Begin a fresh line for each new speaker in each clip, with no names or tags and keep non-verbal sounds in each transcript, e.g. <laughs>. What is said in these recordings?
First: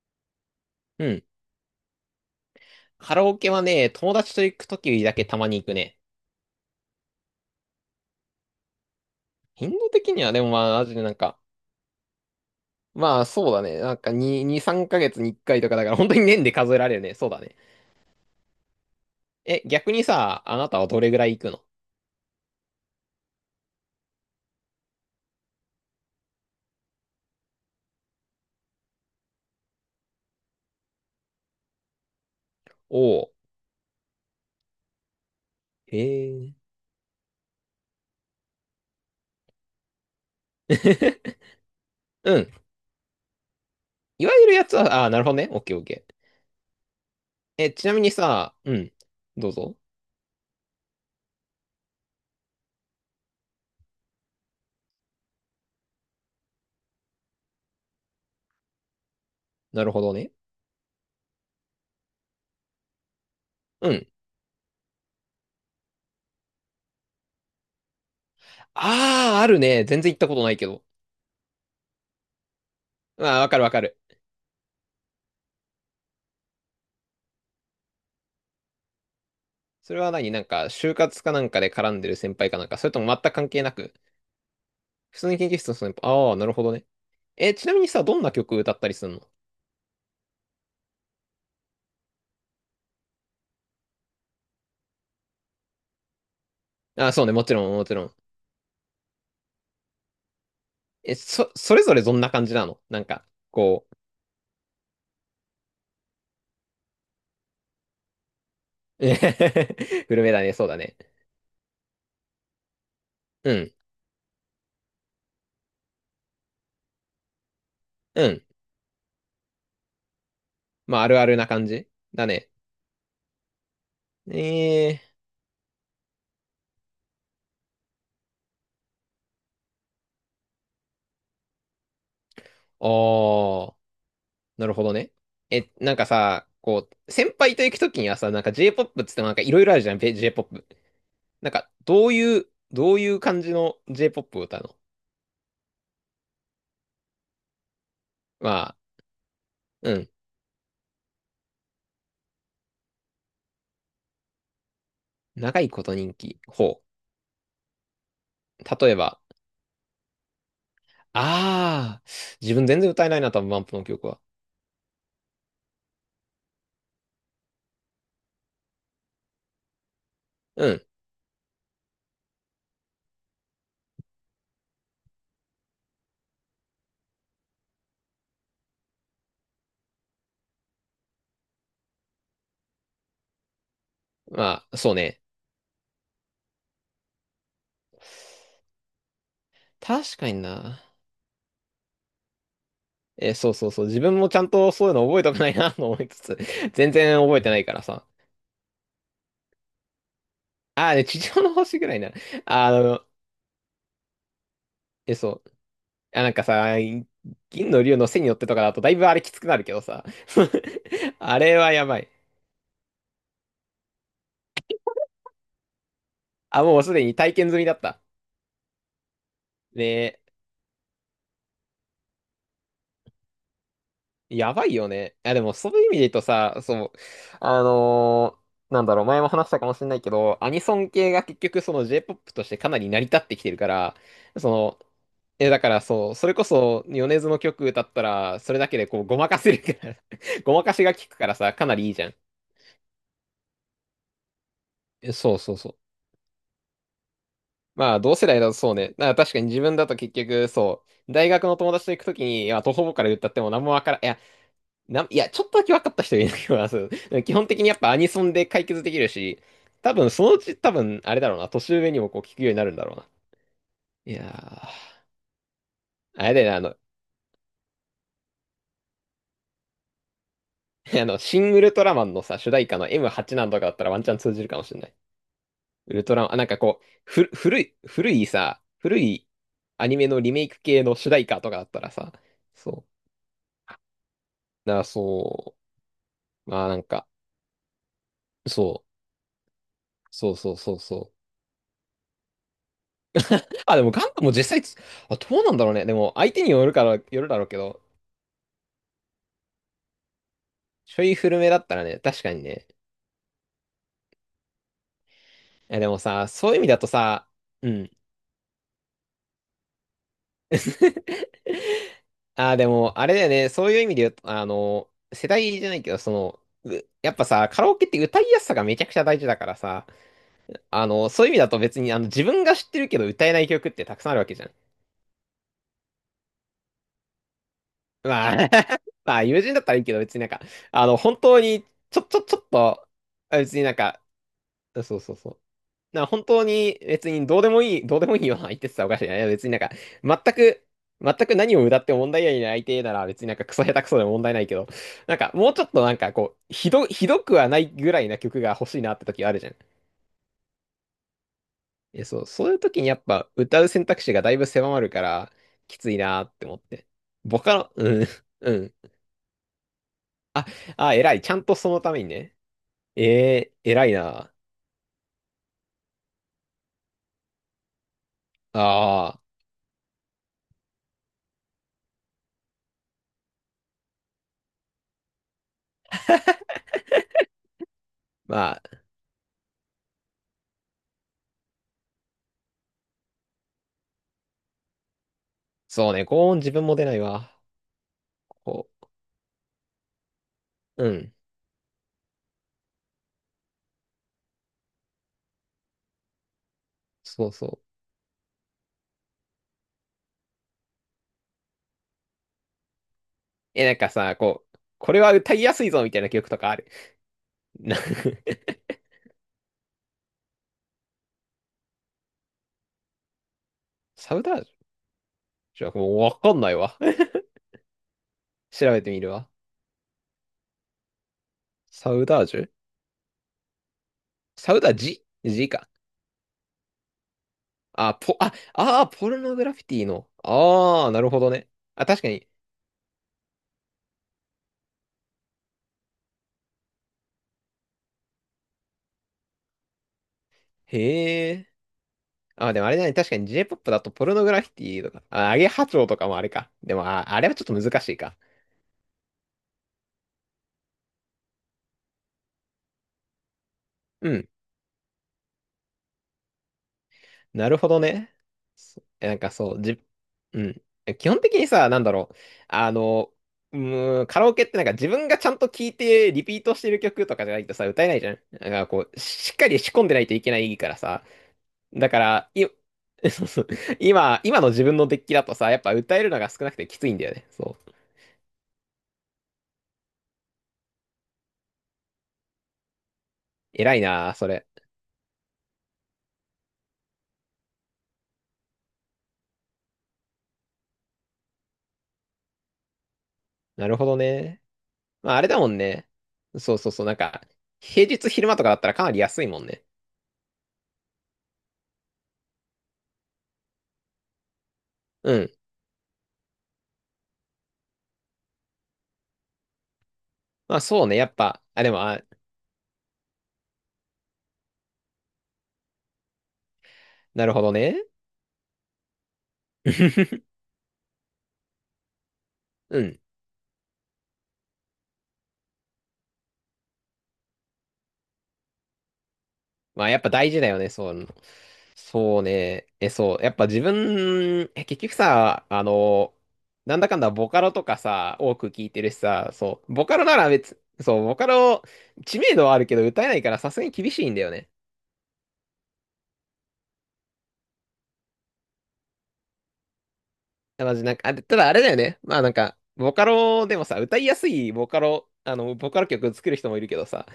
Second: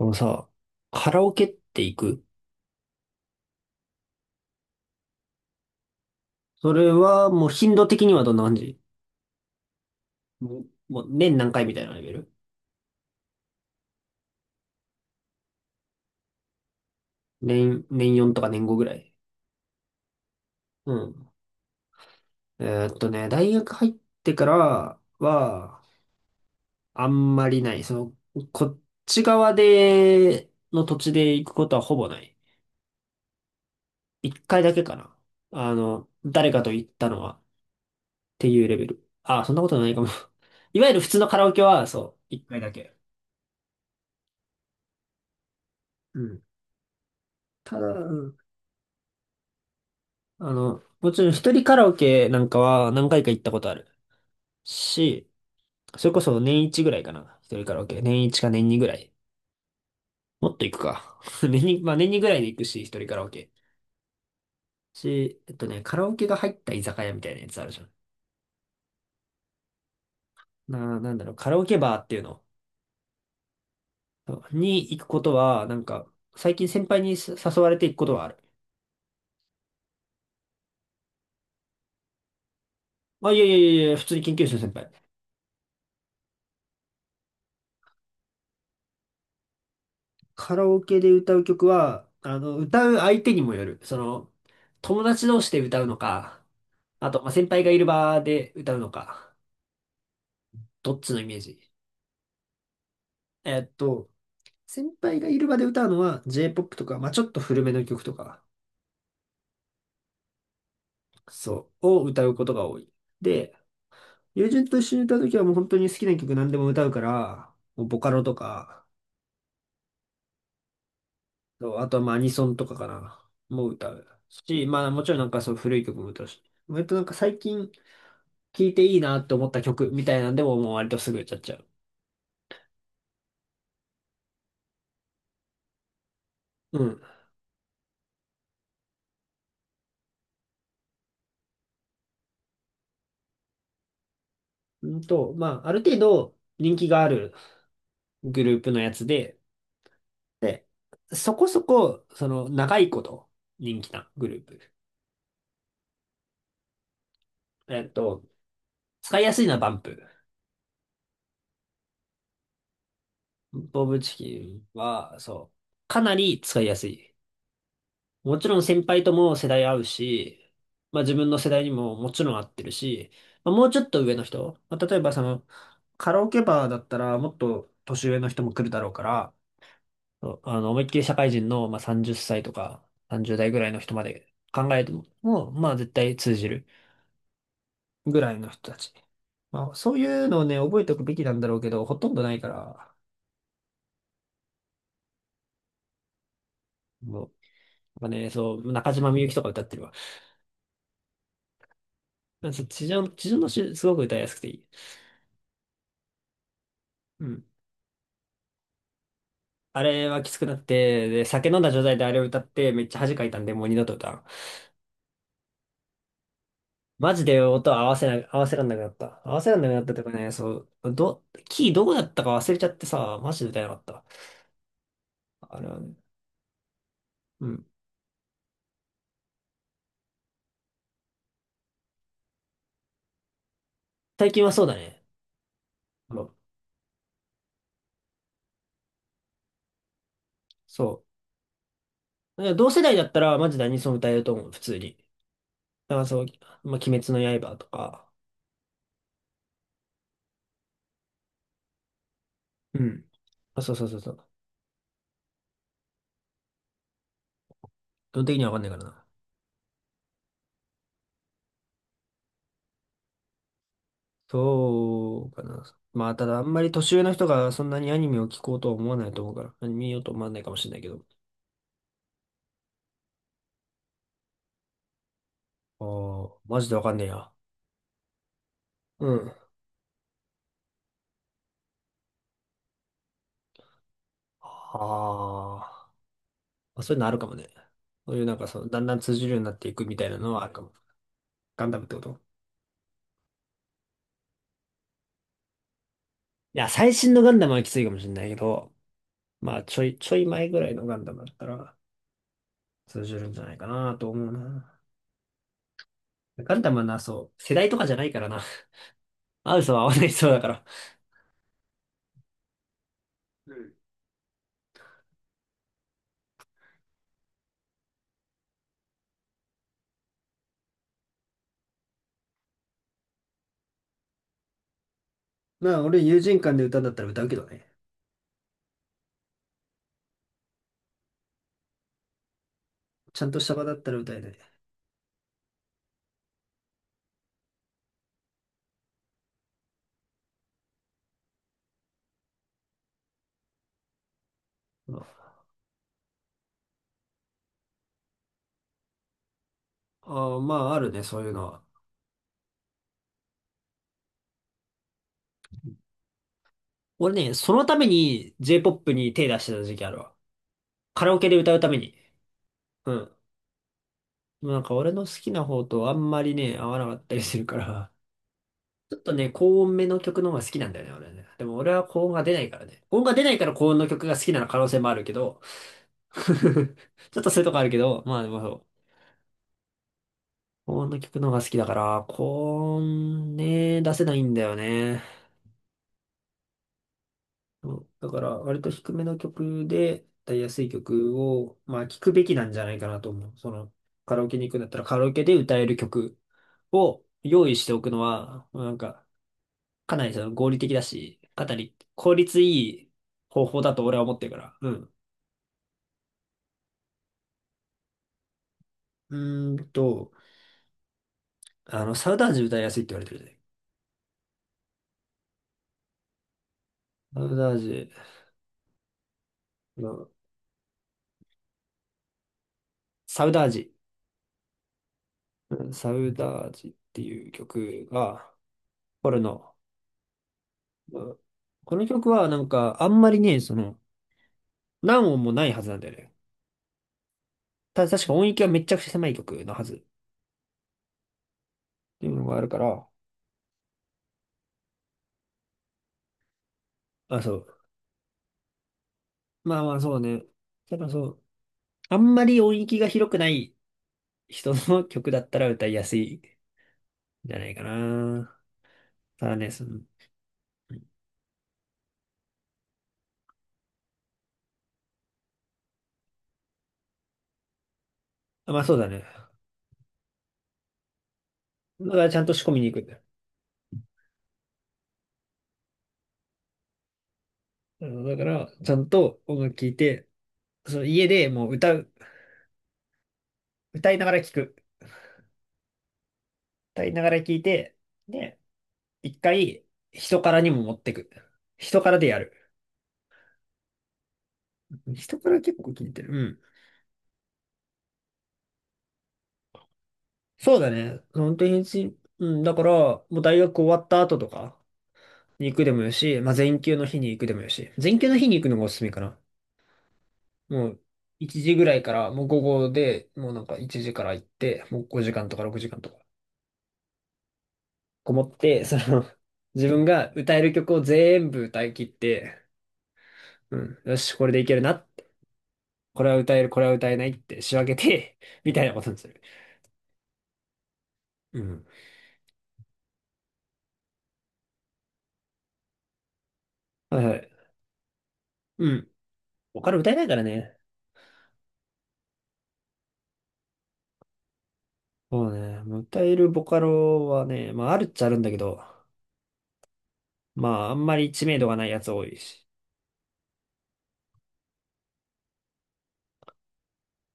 あのさ、
う
カラ
ん。
オケって行く？
カラオケはね、友達と行くときだけたまに行くね。
それはもう頻度的にはどんな感じ？
頻度的にはでも
もう、
まあ、マジ
も
で
う
なん
年
か、
何回みたいなレベル？
まあそうだね。なんか2、2、3ヶ月に1回とかだから本当に年で数えられるね。そうだね。
年4とか年5ぐらい。
え、逆にさ、あなたは
う
どれぐら
ん。
い行くの？
大学入ってからは、あんまりない。こっち側で、の土地で行くことはほぼない。
おお
一回だけかな。
ー。へ
誰か
え。
と行ったのは、っていうレベル。あ、そんなことないかも。<laughs> いわゆる普通の
<laughs>
カラオケは、そう、
う
一
ん。
回だけ。
いわゆるやつは、あーなるほどね。オッケーオッケー。
うん。
え、
た
ちな
だ、
みにさ、うん。どうぞ。
もちろん一人カラオケなんかは何回か行ったことあるし、それこそ年一ぐらいかな。一人カラオケ。年一か年二ぐらい。
なるほどね。
もっと行くか。<laughs> 年に、まあ年二ぐらいで行くし、一人カラオケ。
うん。
し、えっとね、カラオケが入った居酒屋みたいなやつあるじゃん。
ああ、あるね。全然行ったことないけど。
なんだろう、カラオケバーっていうの
まあ、わかるわかる。
に行くことは、なんか、最近先輩に誘われて行くことはある。
それは何？なんか、就活かなんかで絡んでる先輩かなんか、それとも全
あ、
く
いやい
関
や
係な
いやい
く。
や、普通に研究室の先輩。
普通に研究室の人に、ああ、なるほどね。え、ちなみにさ、どんな曲歌ったりするの？
カラオケで歌う曲は、歌う相手にもよる。友達同士で歌うのか、
あ
あ
あ、
と、
そう
まあ、
ね、も
先
ち
輩
ろ
が
ん、
い
も
る
ちろん。
場で歌うのか、どっち
え、
のイメー
そ、
ジ？
それぞれどんな感じなの？なんか、
えっ
こう、
と、先輩がいる場で歌うのは J-POP とか、まあ、ちょっと古めの曲とか、
<laughs> 古めだね、そうだね。
そう、を歌うことが多い。
う
で、
ん、
友人と一緒に歌うときはもう本当に好きな曲何でも歌うから、もうボカロ
う
と
ん。
か、
まあ、あるあるな感
そうあ
じ
とはまあア
だ
ニソ
ね。
ンとかかな、もう歌う。し、まあ
え
もちろんなんかそう古い曲も歌うし。割となんか最近聴いていいなって思った曲みたいなんでももう割とすぐ歌っちゃう。
ああ、なるほどね。え、なんかさ、
う
こ
ん。
う、先輩と行くときにはさ、なんか J-POP っつってもなんかいろいろあるじゃん、J-POP。なんか、どういう感じの J-POP を歌うの？
まあ、ある程度人気があるグ
ま
ループ
あ、
のやつで、
うん。
で、そこそこ、長いこと人気なグループ。
長いこと人気。ほ
えっと、
う。例え
使
ば、
いやすいのはバンプ。
ああ、自分全然歌えないな、多分、バンプ
ボ
の
ブ
曲
チ
は。
キンは、そう、かなり使いやすい。もちろん先輩とも世代合うし、
うん。
まあ自分の世代にももちろん合ってるし、まあ、もうちょっと上の人、まあ、例えばカラオケバーだったらもっと年上の人も来るだろうから、そう思いっきり社会人の、まあ、30歳とか30代ぐらいの人まで
ま
考
あ、
えて
そうね。
も、まあ絶対通じるぐらいの人たち。まあそうい
確か
う
に
のをね、
な。
覚えておくべきなんだろうけど、ほとんどないから、
え、そうそうそう。自分もちゃんとそういうの覚えたくないな、と思いつつ、<laughs> 全然
もう、
覚えてないからさ。
まあね、そう、中島みゆきとか歌ってるわ。
ああ、で、地上の星ぐらいな。
そう
あ
地
の、
上、地上の詩、すごく歌いやすくていい。
え、そう。あ、なんかさ、
うん。
銀の竜の背に乗ってとかだと、だいぶあれきつくなるけど
あ
さ。
れはきつくなって、
<laughs>
で、
あ
酒
れ
飲んだ
は
状
や
態
ば
で
い。
あれを歌って、めっちゃ恥かいたんで、もう二度と歌わん。
あ、もうすで
マ
に
ジ
体
で
験済み
音
だっ
合わ
た。
せな、合わせらんなくなった。合わせらんなくなっ
ね、
たとかね、そう、キーどこだったか忘れちゃってさ、マジで歌えなかった。
やばいよね。いや、でも、
あれ
そう
は
いう意味
ね。
で言うとさ、そう、
うん。
なんだろう、前も話したかもしれないけど、アニソン系が結局、その J-POP としてかなり成り立ってきてるから、
最近
そ
はそうだ
の、
ね。
え、だからそう、
も
そ
う、
れこそ、米津の曲歌ったら、それだけでこう、ごまかせるから <laughs> ごまかしが効
そ
くからさ、かなりいいじゃん。
う。だから同世代だったら、マジ何その歌えると思う、普通に。
え、そうそうそう。
だからそう、まあ、鬼滅の刃と
まあ、
か。
同世代だとそうね。だから確かに自分だと結局、そう、大学の友達と行くときに、いや、徒
う
歩か
ん。
ら歌っても
あ、
何も
そう
わ
そう
か
そ
ら
うそ
ん。
う。
な、いや、ちょっとだけ分かった人いるけど、<laughs> そう基本的にやっぱアニ
基
ソ
本
ン
的に
で
はわ
解
かんない
決
から
でき
な。
るし、多分そのうち多分、あれだろうな、年上にもこう聞くようになるんだろうな。いやー、
そうかな。まあ、た
あれ
だ
だ
あ
よ
ん
ね、
ま
あ
り
の、
年上の人がそんなにアニメを聞こうとは思わないと思うから、アニメ見ようと思わないかもしれないけ
<laughs>
ど。
あの、シン・ウルトラマンのさ、主題歌の M8 なんとかだったらワンチャン通じるかもしれない。
あ
ウルトラマ
あ、
ン、あ、なんか
マジで
こ
わ
う、
かんねえ
ふ、
や。
古い、古いさ、古
う
い
ん。あ
アニメのリメイク系の主題歌とかだったらさ、そう。だからそ
あ。
う、まあな
まあ、
ん
そういうの
か、
あるかもね。そういうなんか
そ
だ
う、
んだん通じるようになっていくみたいな
そ
の
う
はあ
そ
る
う
かも。
そうそう。
ガンダムってこと？
あ、でもガンダムも実際つ、あ、どうなんだろうね。でも相手に
い
よ
や、
るか
最
ら、よ
新の
る
ガ
だ
ン
ろ
ダ
う
ム
け
はきつ
ど、
いかもしれないけど、まあ、ちょい前ぐらいのガ
ちょ
ンダ
い
ムだっ
古
た
めだっ
ら
たらね、確かにね。
通じるんじゃないかなと思うな。
え、でもさ、そう
ガ
いう意
ン
味
ダム
だ
は
と
な、
さ、
そう、世代
う
とか
ん。
じゃないからな。合う人は合わない人だから。
<laughs> ああでも、あれだよね、
う
そう
ん
いう意味で言うと、あの、世代じゃないけど、その、うやっぱさ、カラオケって歌いやすさがめちゃくちゃ大事だからさ、あの、そういう意味だと別に、あの、自分が知ってるけど歌えない曲ってたくさんあるわけじゃん。
まあ、俺、友人間で歌うんだったら歌うけどね。
まあ、<laughs> まあ、友人だったらいいけど、別になんか、あの、本当に、ちょっと、
ちゃんと
あ、
した
別に
場
な
だ
ん
ったら
か、
歌えない。
そうそうそう。な、本当に別にどうでもいい、どうでもいいような相手って言ったらおかしいな。いや別になんか、全く、全く何を歌っても問題ない相手なら別になんかクソ下手くそでも問題ないけど、なんか
あ
もうちょっとなんかこう、ひどくはないぐらいな曲が欲しいなって時あるじゃん。
あー、まあ、あるね、そういうのは。
え、そう、そういう時にやっぱ歌う選択肢がだいぶ狭まるから、きついなって思って。
俺ね、
ボ
そ
カ
の
ロ、
ため
うん、
に
うん。
J-POP に手出してた時期あるわ。
あ、あ、
カラ
偉
オ
い。
ケ
ち
で
ゃん
歌
と
うた
そ
め
のた
に。
めにね。
うん。
偉いな。
なんか俺の好きな方とあんまりね、合わなかったりするから。ちょっと
ああ、
ね、高音めの曲の方が好きなんだよね、俺はね。でも俺は高音が出ないからね。高音が出ないから高音の曲が好きな可能性もあるけど、<laughs> ちょっとそういうとこあるけど、まあでもそ
まあ、
う。高音の曲の方が好きだから、高音ね、出せないんだよね。
そうね、高音自分も出ないわ。
そうだから割と
こ
低めの曲で、歌いやすい
う、うん。
曲を、まあ聞くべきなんじゃないかなと思う。カラオケに行くんだったらカラオケで歌える曲を
そうそ
用意
う。
しておくのは、なんか、かなり合理的だし、かなり効率いい方法
え、な
だ
ん
と
か
俺は思
さ、
ってるか
こ
ら。
う、
う
こ
ん。
れは歌いやすいぞみたいな曲とかある？な <laughs>
うーんと、サウダージ歌いやすいって言われてるじゃない。
サウダージュじゃあもうわかんないわ。
サ
<laughs>
ウダージ、
調べてみるわ。
の
サウダージュ
サウダージ、
サウダージジ
う
か。
んサウダージっていう曲
あ、ポ、
が、
あ、あー、ポ
これ
ルノグラ
の、
フィティの。ああ、
う
なる
ん
ほどね。
この
あ、確
曲
か
は
に。
なんかあんまりね、何音もないはずなんだよね。確か音域はめちゃくちゃ狭い曲のはずっ
へえ。
ていうのがある
あ、
か
でもあれだ
ら、
ね。確かに J-POP だとポルノグラフィティとか、あ、アゲハチョウとかもあれか。でも、あ、
あ、
あれ
そ
はちょっ
う。
と難しいか。
まあまあそうね。ただそう、あんまり音域が広くない
うん、
人の曲だったら歌いやすい。じゃな
な
い
る
か
ほどね。
な。
そえなん
た
か
だね、
そう、じ、うん。え、基本的にさ、なんだろう。あの、うカラオケってなんか自分がちゃんと聴いてリピートしてる曲とかじゃないとさ、歌えないじゃん。なん
あまあ
か
そうだ
こう、
ね。
しっかり仕込んでないといけないからさ。
だ
だ
か
か
らちゃん
ら、
と仕込みに行くんだよ。
<laughs> そうそう。今の自分のデッキだとさ、やっぱ歌えるのが少なくてきついんだよね。そう。
だから、ちゃんと音楽聴いて、その家でもう歌う、
偉い
歌いな
な
が
あ、
ら
そ
聴
れ。
く。歌いながら聴いて、で、一回、人からにも持ってく。人からでやる。
なるほどね。まあ、
人
あれ
か
だ
ら
もん
結構聞
ね。
いてる。うん。
そうそうそう。なんか、平日昼間とかだったらかなり安いもんね。
そうだね。本当にし、うん、だから、もう大学終わった後とか
うん。
に行くでもよし、まあ前休の日に行くでもよし。前休の日に行くのがおすすめかな。
まあ、
もう
そうね。やっ
1
ぱ、
時
あ、
ぐ
で
ら
も、
いか
あ、
ら、もう午後で、もうなんか1時から行って、もう5時間とか6時間とか、
なるほどね。
こもって、自分が歌
<laughs>
える曲を全部歌い切って、
うん。
うん、よし、これでいけるなって、これは歌える、これは歌えないって仕分けて、<laughs> みたいなことにする。
まあやっぱ大事だよね、そういうの。
うん。
そうね。え、そう。やっぱ自分、え、結局さ、あの、なんだか
は
ん
い
だ
はい。
ボカロとかさ、多く聞
う
いて
ん。
るしさ、
ボ
そ
カ
う。
ロ
ボ
歌え
カ
な
ロ
いか
な
ら
ら
ね。
別、そう、ボカロ、知名度はあるけど歌えないからさすがに厳しいんだよね。
そうね。もう歌えるボカロはね、まああるっちゃあるんだけど、ま
いや
ああ
マジ
ん
な
ま
んか、
り
あれ、
知
た
名度
だあ
が
れ
ない
だよ
やつ
ね。
多い
まあなん
し。
か、ボカロでもさ、歌いやすいボカロ、あの、ボカロ曲作る人もいるけどさ、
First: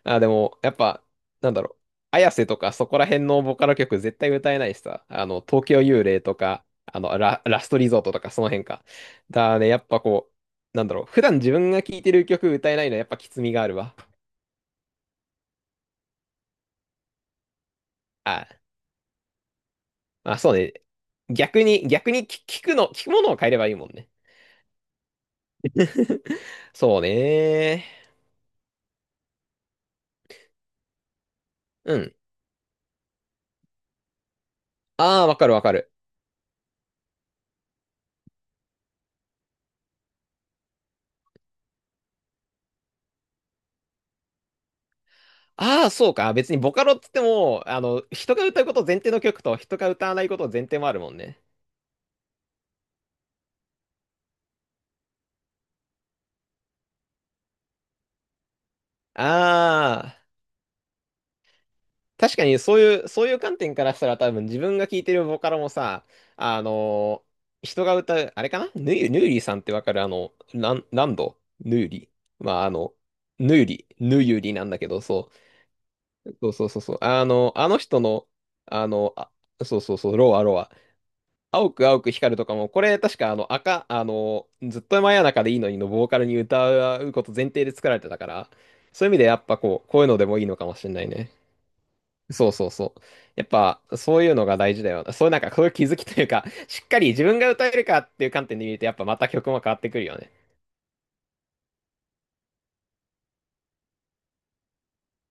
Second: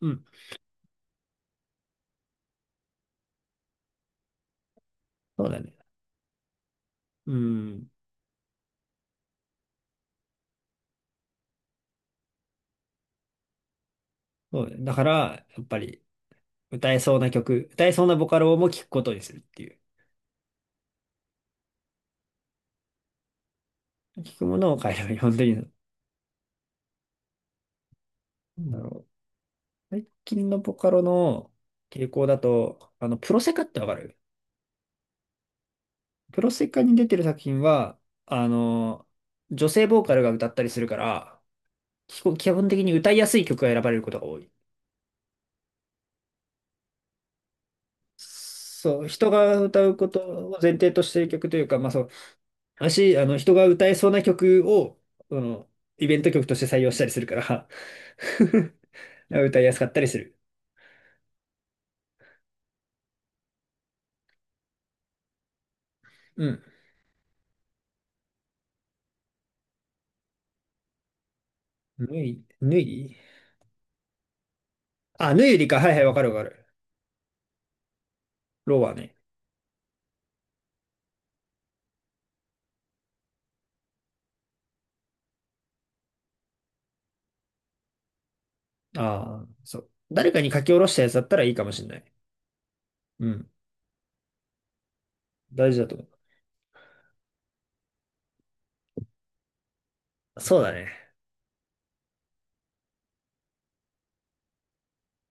う
まあ、
ん。
でも、やっぱ、なんだろう、あやせとかそこら辺のボカロ曲絶対歌えないしさ、あの、
そうだ
東
ね。
京幽霊とか、あの、
う
ラ、ラスト
ん。
リゾートとかその辺か。だね、やっぱこう、なんだろう、普段自分が聴いてる曲歌えないのはやっぱきつみがあるわ。
そうだね。だから、やっぱり、歌えそうな曲、歌えそうなボカ
あ、
ロも聞くことにするっていう。
まあそうね。逆に聞くものを変えればいいもんね。
聞くものを変えれば本当に、な
<laughs> そうね。
んだろう。最近のボカロの
う
傾
ん。
向だと、プロセカってわかる？
ああ、わかるわかる。
プロセカに出てる作品は、あの、女性ボーカルが歌ったりするから、基本的に歌いやすい曲が選ばれることが多い。
ああ、そうか。別にボカロっつっても、あの、人が歌うこと前
そう、
提の
人
曲と
が
人
歌
が
うこ
歌わ
と
ないこと
を
前
前
提も
提
ある
と
も
し
ん
てる
ね。
曲というか、まあそう、私、人が歌えそうな曲を、あの、イベント曲として採用したりするから <laughs> 歌いやすかったり
あ
す
あ、
る。
確かにそういう、そういう観点からしたら多分自分が聴いてるボカロもさ、
う
あ
ん。
のー人が歌う、あれかな、ヌーリーさんってわかる？あの、ラン、ランドヌーリ
ぬい、
ー。まあ、あ
ぬ
の、
い
ヌーリー、ヌーユリなんだけど、そ
あ、ぬゆりか。はいはい、わか
う。
るわ
そ
か
うそ
る。
うそうそう。あの、あの人の、
ロ
あ
は
の、
ね。
あ、そうそうそう、ロアロア、青く青く光るとかも、これ確かあの赤、あの、ずっと真夜中でいいのにのボーカルに歌うこと前提で作られてたから、そういう意味でや
あ
っ
あ、
ぱ
そ
こう、
う。
こういうので
誰
も
か
いい
に
の
書き
かも
下ろ
しれ
した
ない
やつだっ
ね。
たらいいかもしれない。
そうそうそう。
う
やっ
ん。
ぱそういうのが大事だよな。そういうなんかそうい
大
う
事
気
だと
づ
思
きというか、しっかり自分が歌えるかっていう観点で見るとやっぱまた曲も変わってくるよね。
う。そうだね。